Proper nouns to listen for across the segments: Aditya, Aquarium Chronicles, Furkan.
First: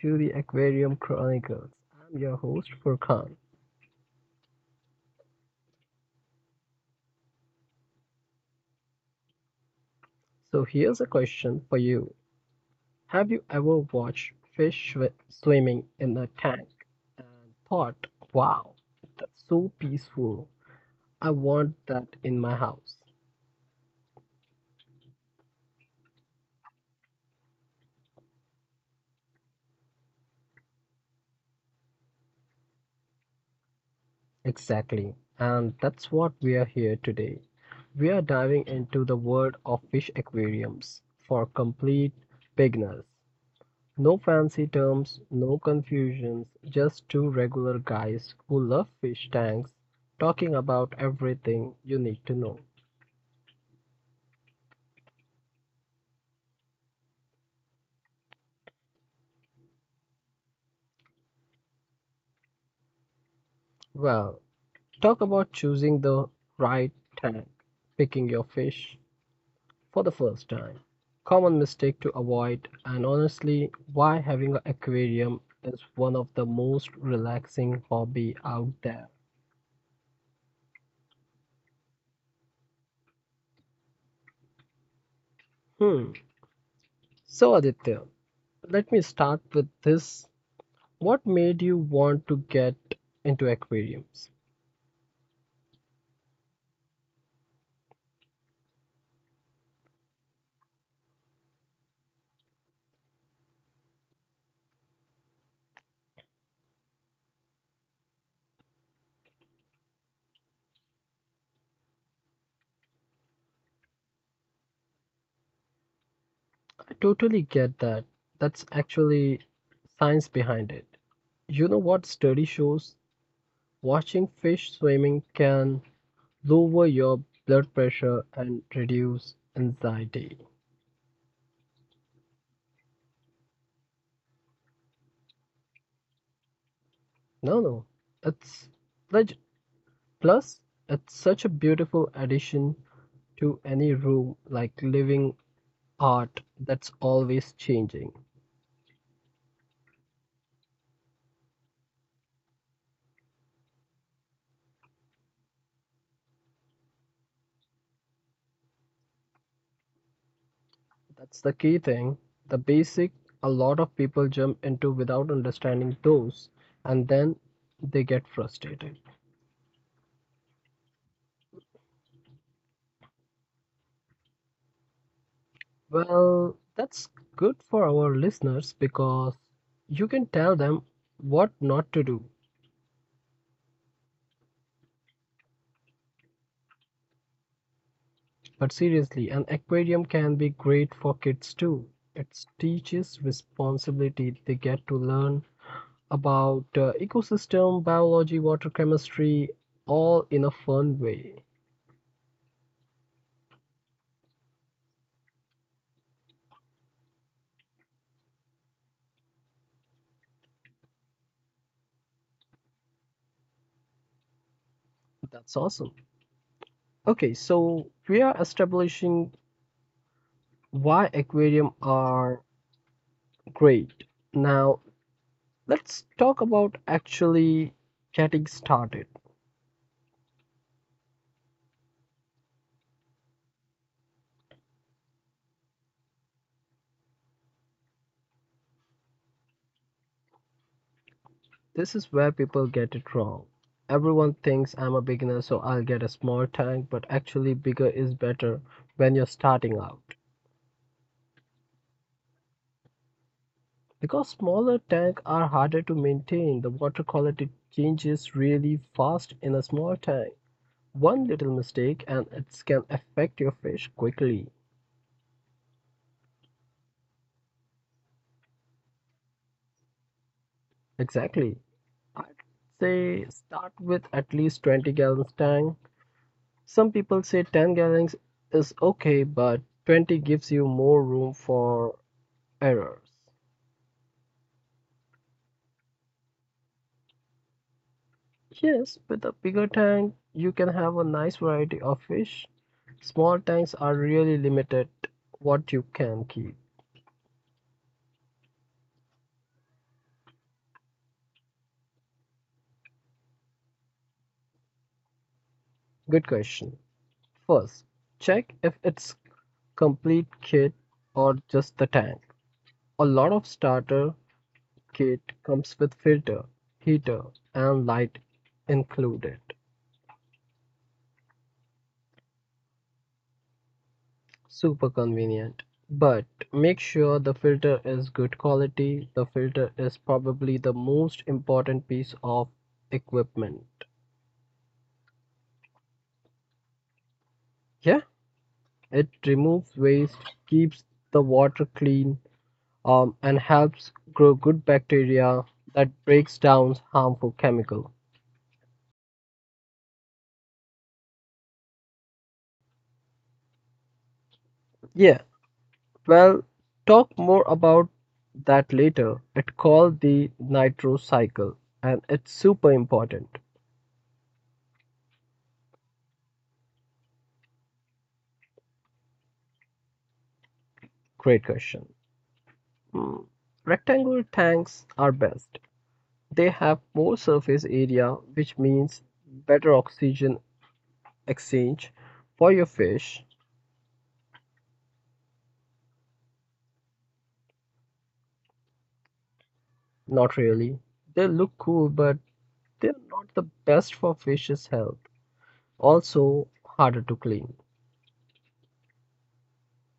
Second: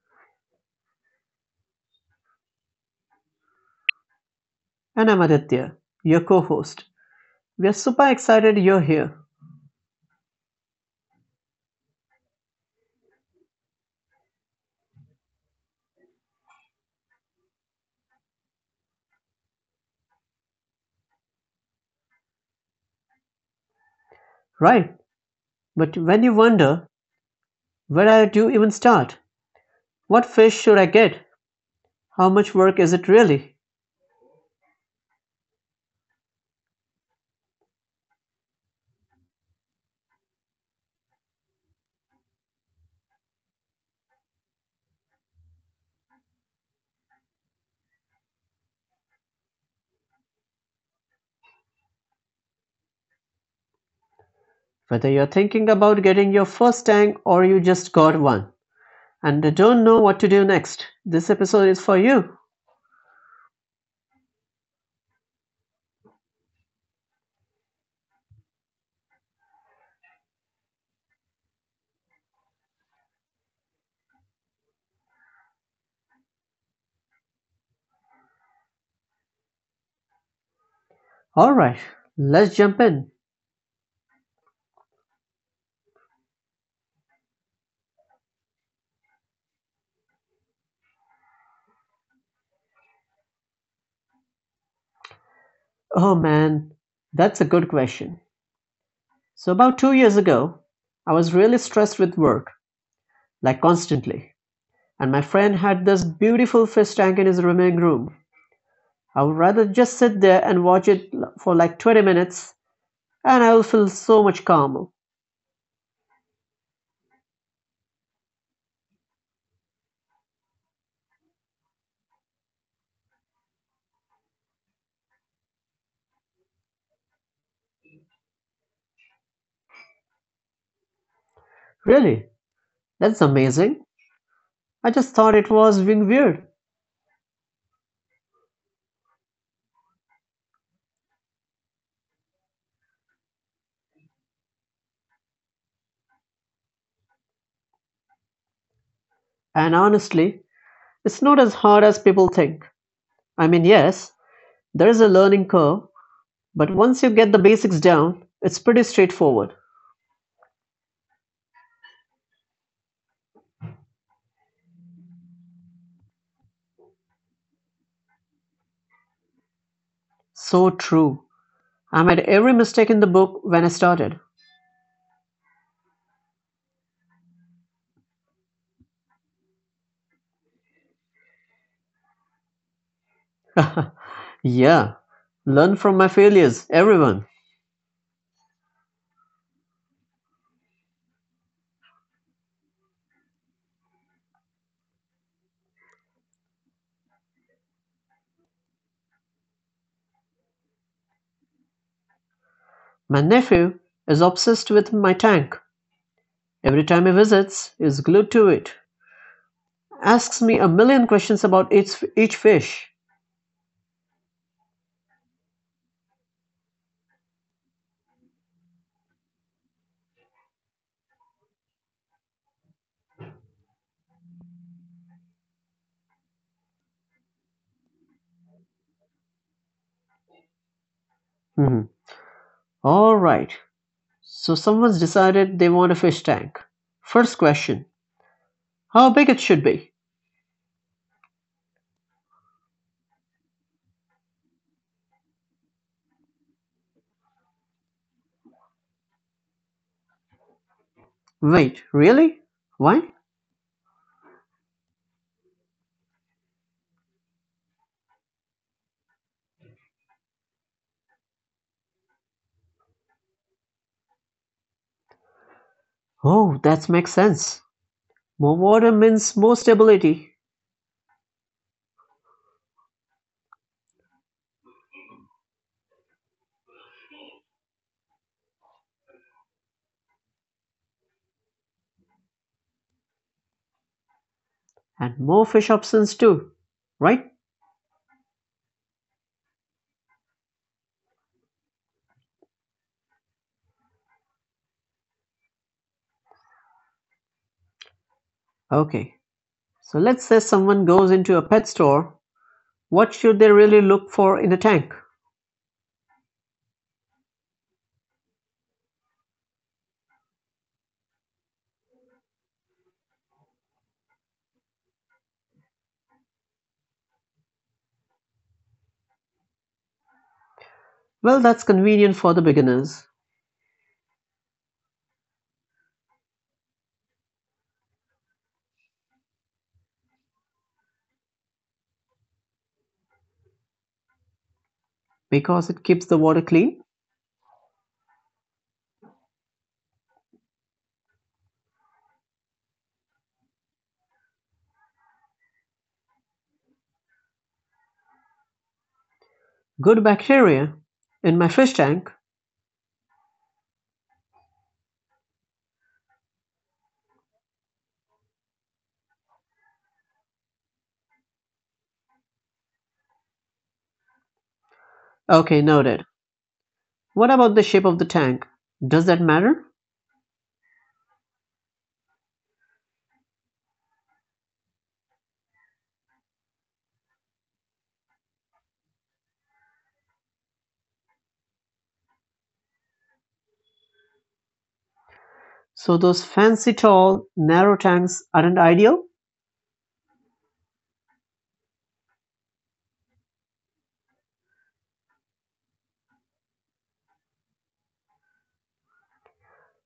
to the Aquarium Chronicles. I'm your host Furkan. And I'm Aditya, your co-host. We are super excited you're here, So here's a question for you. Have you ever watched swimming in a tank and thought, wow, that's so peaceful. I want that in my house. right? But when you wonder, where I do you even start? What fish should I get? How much work is it really? Exactly. And that's what we are here today. We are diving into the world of fish aquariums for complete beginners. No fancy terms, no confusions, just two regular guys who love fish tanks talking about everything you need to know. Whether you're thinking about getting your first tank or you just got one and don't know what to do next, this episode is for you. Well, talk about choosing the right tank, picking your fish for the first time, common mistake to avoid, and honestly, why having an aquarium is one of the most relaxing hobby out there. Alright, let's jump in. Hmm. So Aditya, let me start with this. What made you want to get into aquariums? Oh man, that's a good question. So about 2 years ago, I was really stressed with work, like constantly, and my friend had this beautiful fish tank in his living room. I would rather just sit there and watch it for like 20 minutes, and I will feel so much calmer. I totally get that. That's actually science behind it. You know what study shows? Watching fish swimming can lower your blood pressure and reduce anxiety. Really, that's amazing. I just thought it was being weird. No, no, it's leg- plus it's such a beautiful addition to any room like living art that's always changing. And honestly, it's not as hard as people think. I mean, yes, there is a learning curve, but once you get the basics down, it's pretty straightforward. That's the key thing. The basic a lot of people jump into without understanding those, and then they get frustrated. So true. I made every mistake in the book when I started. Well, that's good for our listeners because you can tell them what not to do. Yeah, learn from my failures, everyone. But seriously, an aquarium can be great for kids too. It teaches responsibility. They get to learn about ecosystem, biology, water chemistry, all in a fun way. My nephew is obsessed with my tank. Every time he visits, he's glued to it. Asks me a million questions about each fish. That's awesome. Okay, so we are establishing why aquarium are great. Now, let's talk about actually getting started. Mhm. All right. So someone's decided they want a fish tank. First question: how big it should be? This is where people get it wrong. Everyone thinks I'm a beginner, so I'll get a small tank, but actually bigger is better when you're starting out. Wait, really? Why? Because smaller tanks are harder to maintain, the water quality changes really fast in a small tank. One little mistake and it can affect your fish quickly. Oh, that makes sense. More water means more stability Exactly. I'd say start with at least 20 gallons tank. Some people say 10 gallons is okay, but 20 gives you more room for errors. and more fish options too, right? Yes, with a bigger tank, you can have a nice variety of fish. Small tanks are really limited what you can keep. Okay. So let's say someone goes into a pet store. What should they really look for in a tank? Good question. First, check if it's complete kit or just the tank. A lot of starter kit comes with filter, heater, and light included. Well, that's convenient for the beginners Super convenient. But make sure the filter is good quality. The filter is probably the most important piece of equipment. because it keeps the water clean. Yeah, it removes waste, keeps the water clean, and helps grow good bacteria that breaks down harmful chemical. Good bacteria in my fish tank. Yeah, well, talk more about that later. It's called the nitro cycle and it's super important. Okay, noted. What about the shape of the tank? Does that matter? Great question. Hmm. Rectangular tanks are best. They have more surface area, which means better oxygen exchange for your fish. So, those fancy tall, narrow tanks aren't ideal? Not really. They look cool, but they're not the best for fish's health. Also, harder to clean.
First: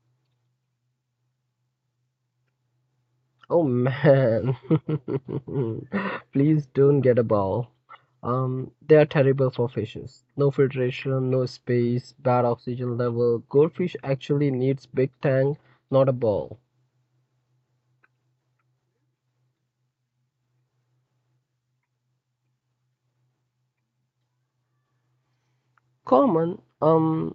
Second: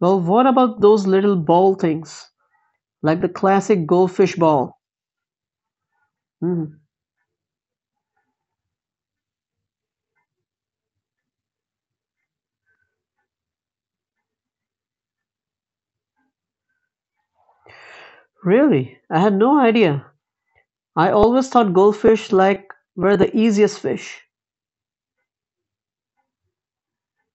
Well, what about those little ball things like the Oh classic goldfish man, ball? please Hmm, don't get a bowl. They are terrible for fishes. No filtration, no space, bad oxygen level. Goldfish actually needs big tank, not a bowl. really? I had no idea. I always thought goldfish like were the easiest fish. Common, um,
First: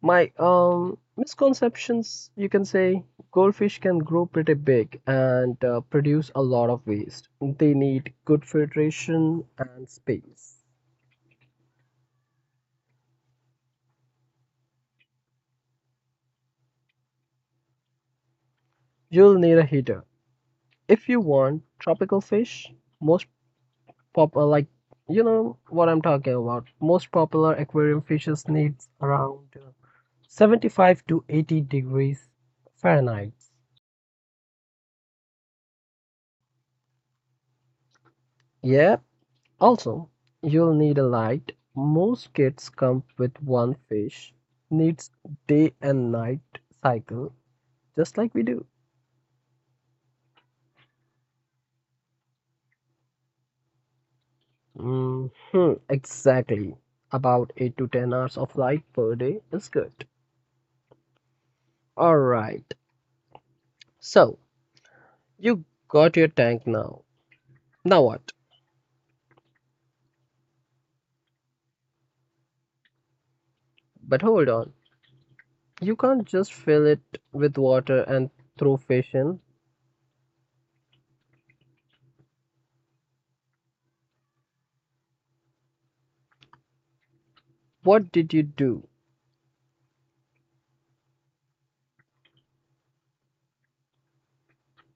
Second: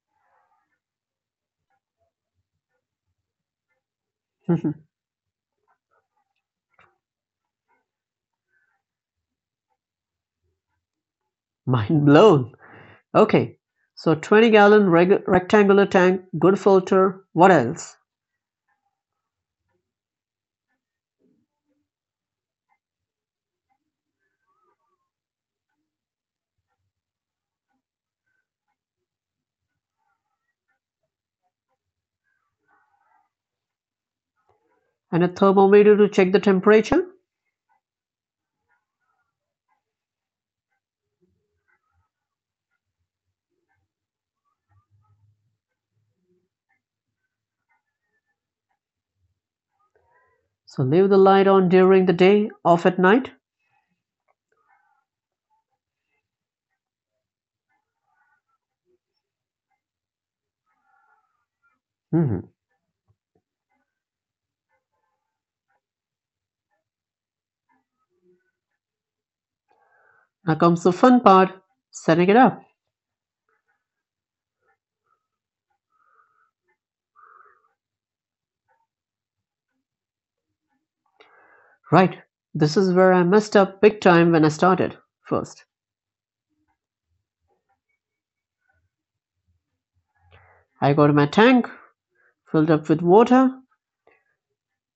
my um misconceptions. You can say goldfish can grow pretty big and produce a lot of waste. They need good filtration and space. Mind blown. Okay, so 20 gallon rectangular tank, good filter, what else? You'll need a heater if you want tropical fish. Most popular like you know what I'm talking about. Most popular aquarium fishes needs around 75 to 80 degrees Fahrenheit. And a thermometer to check the temperature. Yeah, also you'll need a light. Most kits come with one fish. Needs day and night cycle just like we do. So leave the light on during the day, off at night. Hmm exactly. About 8 to 10 hours of light per day is good. All Hmm. right. So, you got your tank now. Now what? Now comes the fun part setting it up. But hold on. You can't just fill it with water and throw fish in. Right, this is where I messed up big time when I started. First, What did you do? I got my tank filled up with water,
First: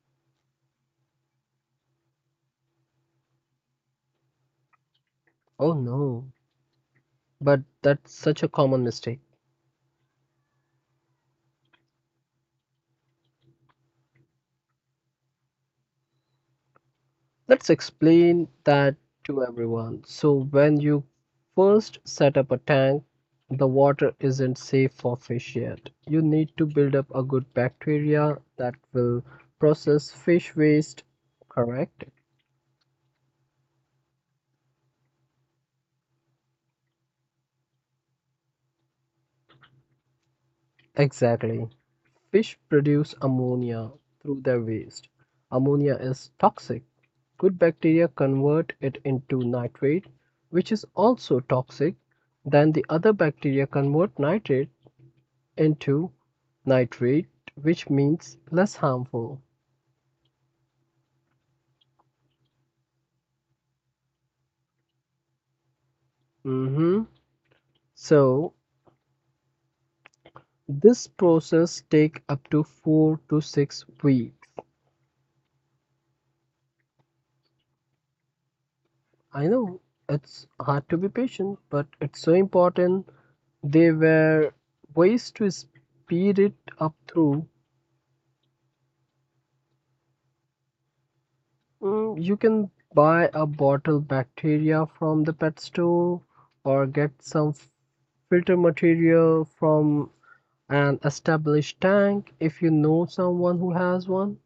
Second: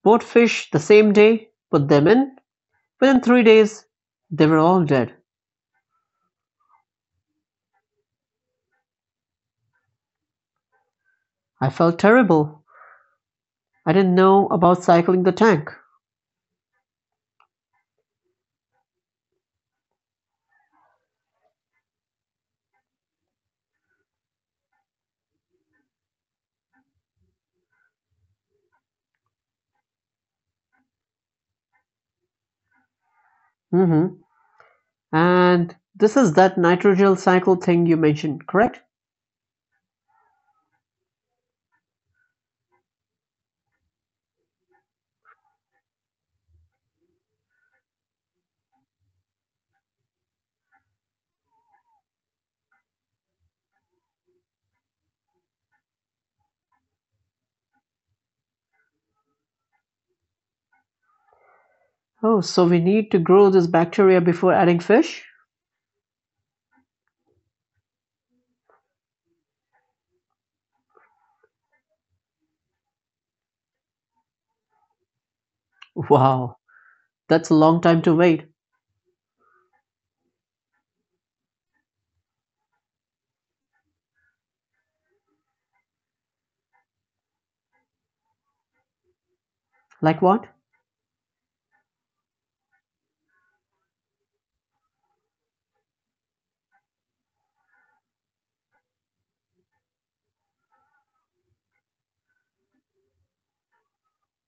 bought fish the same day, put them in. Within 3 days, they were all dead. Oh no. But that's such a common mistake. I felt terrible. I didn't know about cycling the tank. Let's explain that to everyone. So, when you first set up a tank, the water isn't safe for fish yet. You need to build up a good bacteria that will process fish waste, correct? Hmm. And this is that nitrogen cycle thing you mentioned, correct? Exactly. Fish produce ammonia through their waste. Ammonia is toxic. Good bacteria convert it into nitrate, which is also toxic. Then the other bacteria convert nitrate into nitrate, which means less harmful. Oh, so we need to grow this bacteria before adding fish? Mhm. So this process takes up to 4 to 6 weeks. Wow, that's a long time to wait. I know it's hard to be patient, but it's so important. There were ways to speed it up through. Like what? Mm, you can buy a bottle bacteria from the pet store or get some filter material from an established tank if you know someone who has one.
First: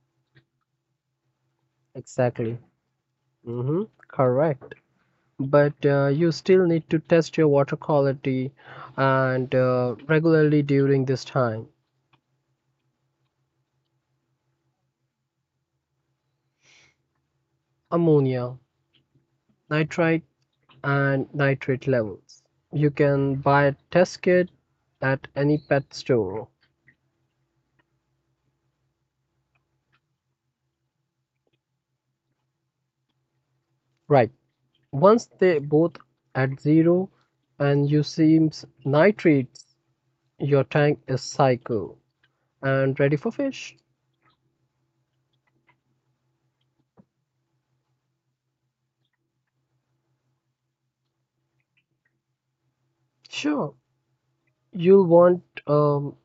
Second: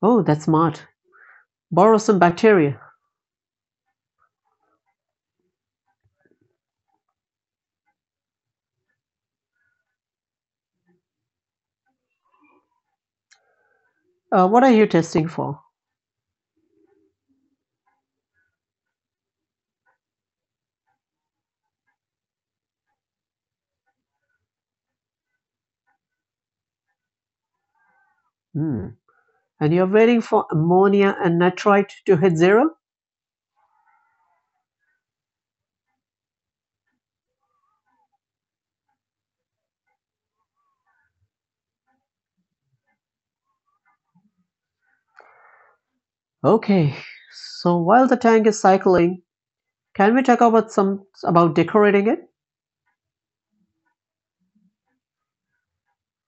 Oh, that's smart. Borrow some Exactly. bacteria. Mm-hmm. Correct. But you still need to test your water quality and regularly during this time. What are you testing for? Ammonia, nitrite, and nitrate levels. You can buy a test kit at any pet store. Hmm. And you're waiting for ammonia and nitrite to hit zero? Right. Once they both at zero and you see nitrates, your tank is cycle and ready for fish. Okay. So while the tank is cycling, can we talk about some about decorating it? Sure. You'll want um,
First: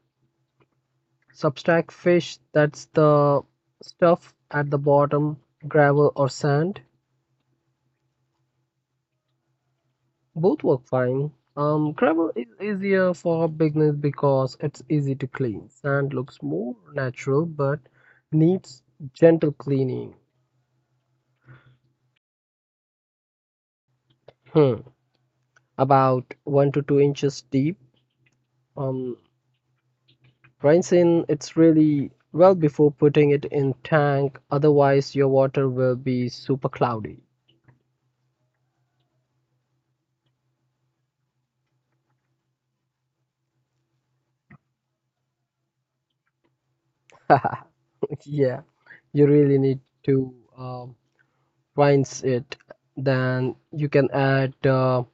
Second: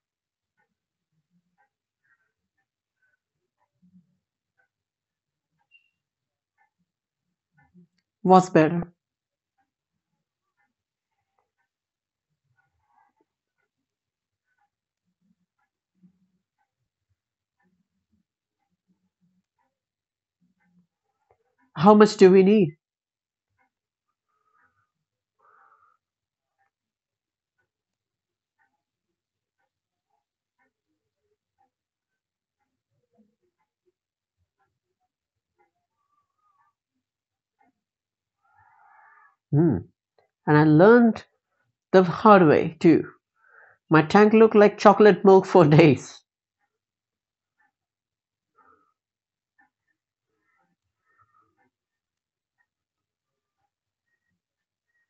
substract fish, that's the stuff at the bottom, gravel or sand. What's better? Both work fine. Crabble is easier for beginners because it's easy to clean. Sand looks more natural but needs gentle cleaning. How much do we need? Hmm. About 1 to 2 inches deep. Um, Rinsing it's really well before putting it in tank. Otherwise, your water will be super cloudy. Hmm. And I learned the hard way too. My tank looked like chocolate milk for days. Yeah, you really need to rinse it. Then you can add uh,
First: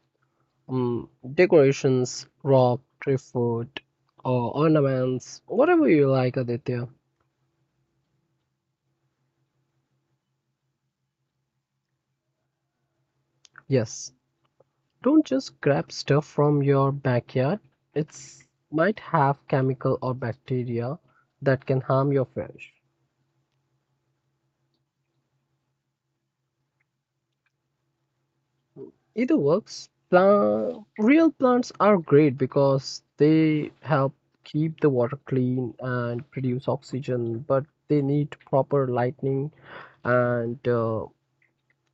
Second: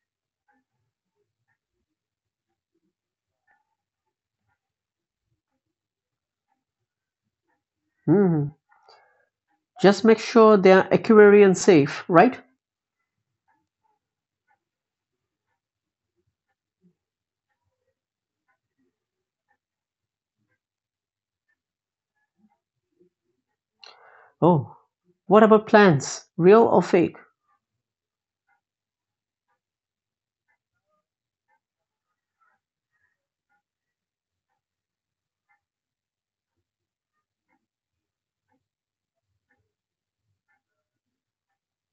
um, decorations, rock, tree food, or ornaments, whatever you like, Aditya. Hmm. Just make sure they're aquarium safe, right? Yes, don't just grab stuff from your backyard. It's might have chemical or bacteria that can harm your fish. Oh. What about plants? Real or fake? Either works. Plant, real plants are great because they help keep the water clean and produce oxygen, but they need proper lighting and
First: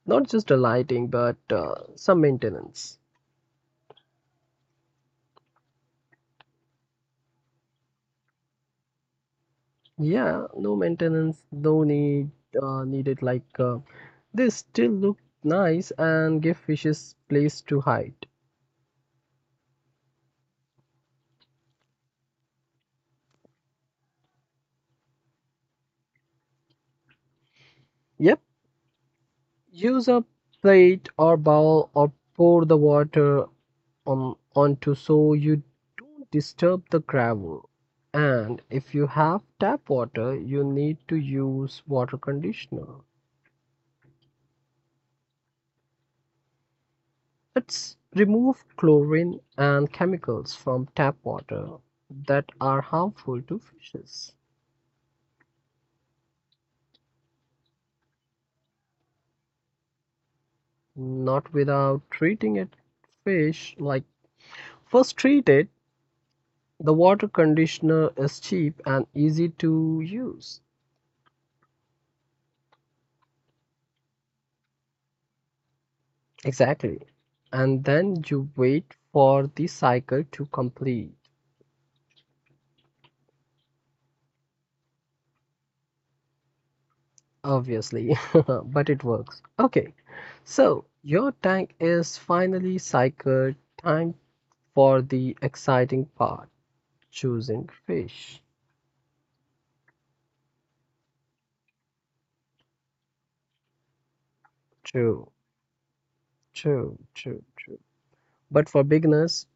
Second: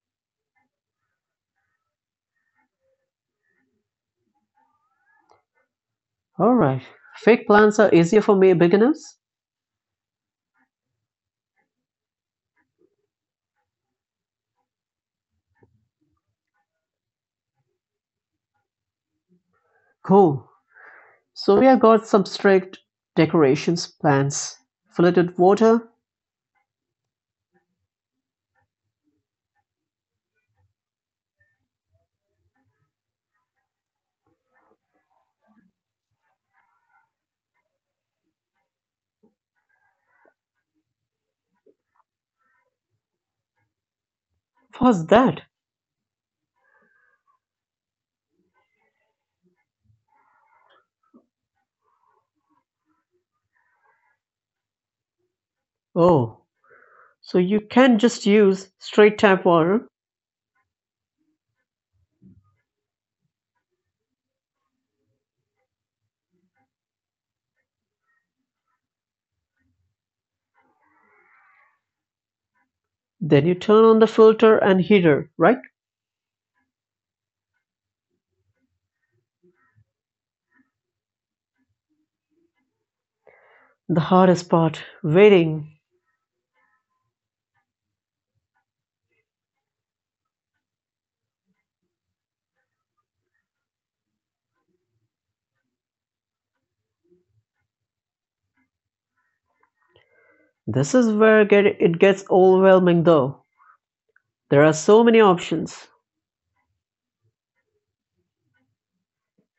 not just a lighting, but some maintenance. Alright. Fake plants are easier for me beginners? Yeah, no maintenance, no need needed. They still look nice and give fishes place to hide. Cool. So we have got some strict decorations plants. Filtered water? Yep, use a plate or bowl or pour the water on onto so you don't disturb the gravel. And if you have tap water, you need to use water conditioner. What's that? It's remove chlorine and chemicals from tap water that are harmful to fishes, Oh. So you can just use straight tap water. not without treating it fish like first treated. The water conditioner is cheap and easy to use. Then you turn on the filter and heater, right? Exactly. And then you wait for the cycle to complete. The hardest part, waiting. Obviously, but it works. Okay. So your tank is finally cycled. Time for the exciting part choosing fish. This is where it gets overwhelming though, there are so many True, options. true. But for beginners,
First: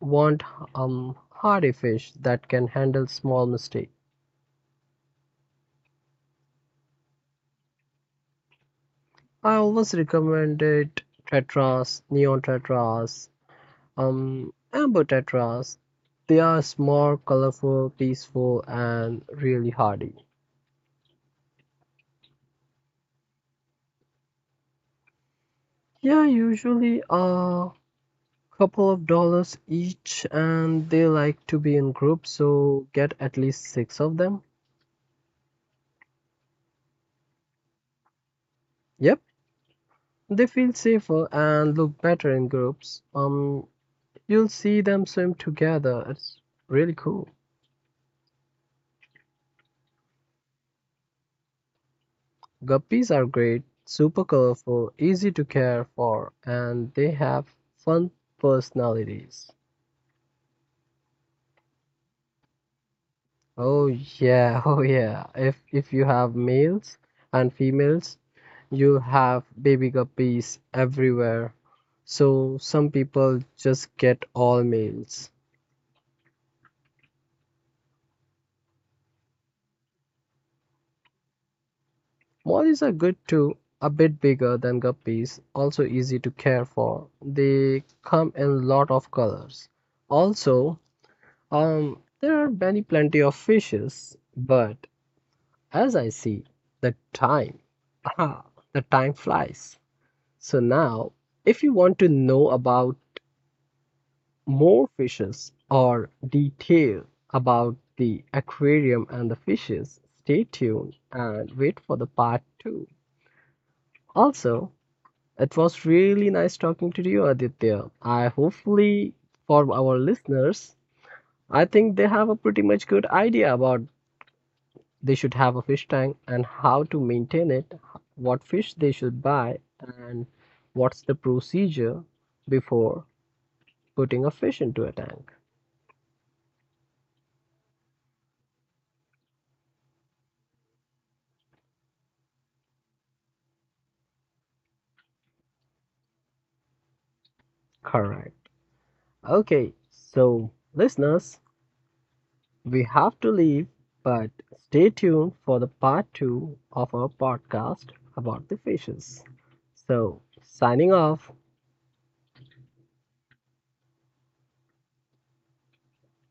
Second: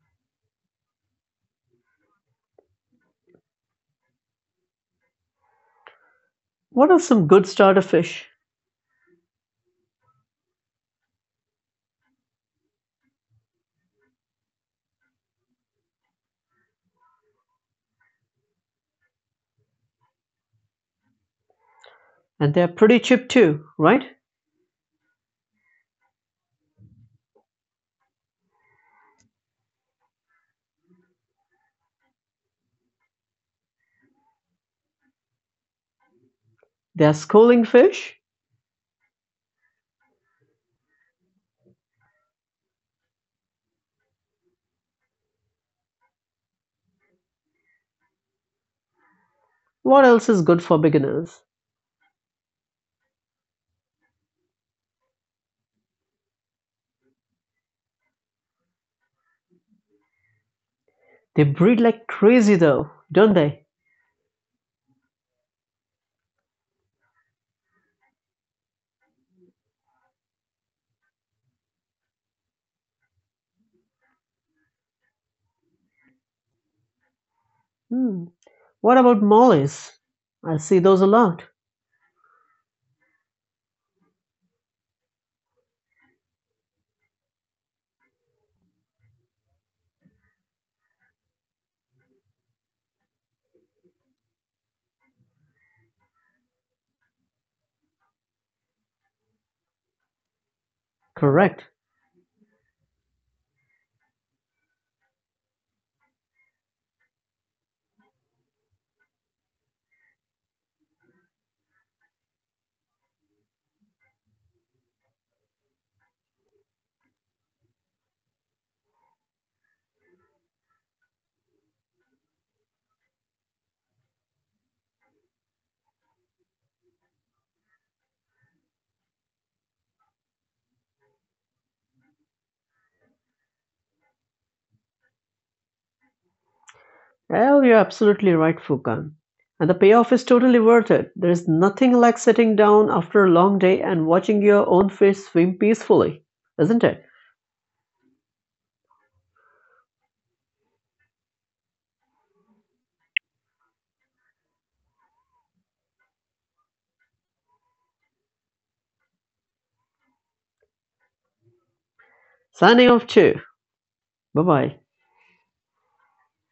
want hardy fish that can handle small mistake. What are some good starter fish? I always recommended tetras, neon tetras, amber tetras. They are small, colorful, peaceful, and really hardy. And they're pretty cheap too, right? Yeah, usually a couple of dollars each, and they like to be in groups, so get at least six of them. They're schooling fish? Yep, they feel safer and look better in groups. You'll see them swim together. It's really cool. What else is good for beginners? Guppies are great, super colorful, easy to care for, and they have fun personalities. They breed like crazy though, don't they? Oh yeah, oh yeah. If you have males and females, you have baby guppies everywhere. So some people just get all males. Hmm. What about mollies? I see those a lot. Mollies are good too, a bit bigger than guppies, also easy to care for. They come in a lot of colors. Also, there are many plenty of fishes, but as I see, the time, ah, the time flies. So now, if you Correct. want to know about more fishes or detail about the aquarium and the fishes, stay tuned and wait for the part two. Also, it was really nice talking to you, Aditya. I hopefully, for our listeners, I think they have a pretty much good idea about they should have a fish tank and how to maintain it, what fish they should buy, and what's the procedure before putting a fish into a tank. Well, you're absolutely right, Fukan. And the payoff is totally worth it. There is nothing like sitting down after a long day and watching your own fish swim peacefully, isn't it? Correct. Okay, so listeners, we have to leave, but stay tuned for the part two of our podcast about the fishes. So, signing off. Signing off too. Bye bye.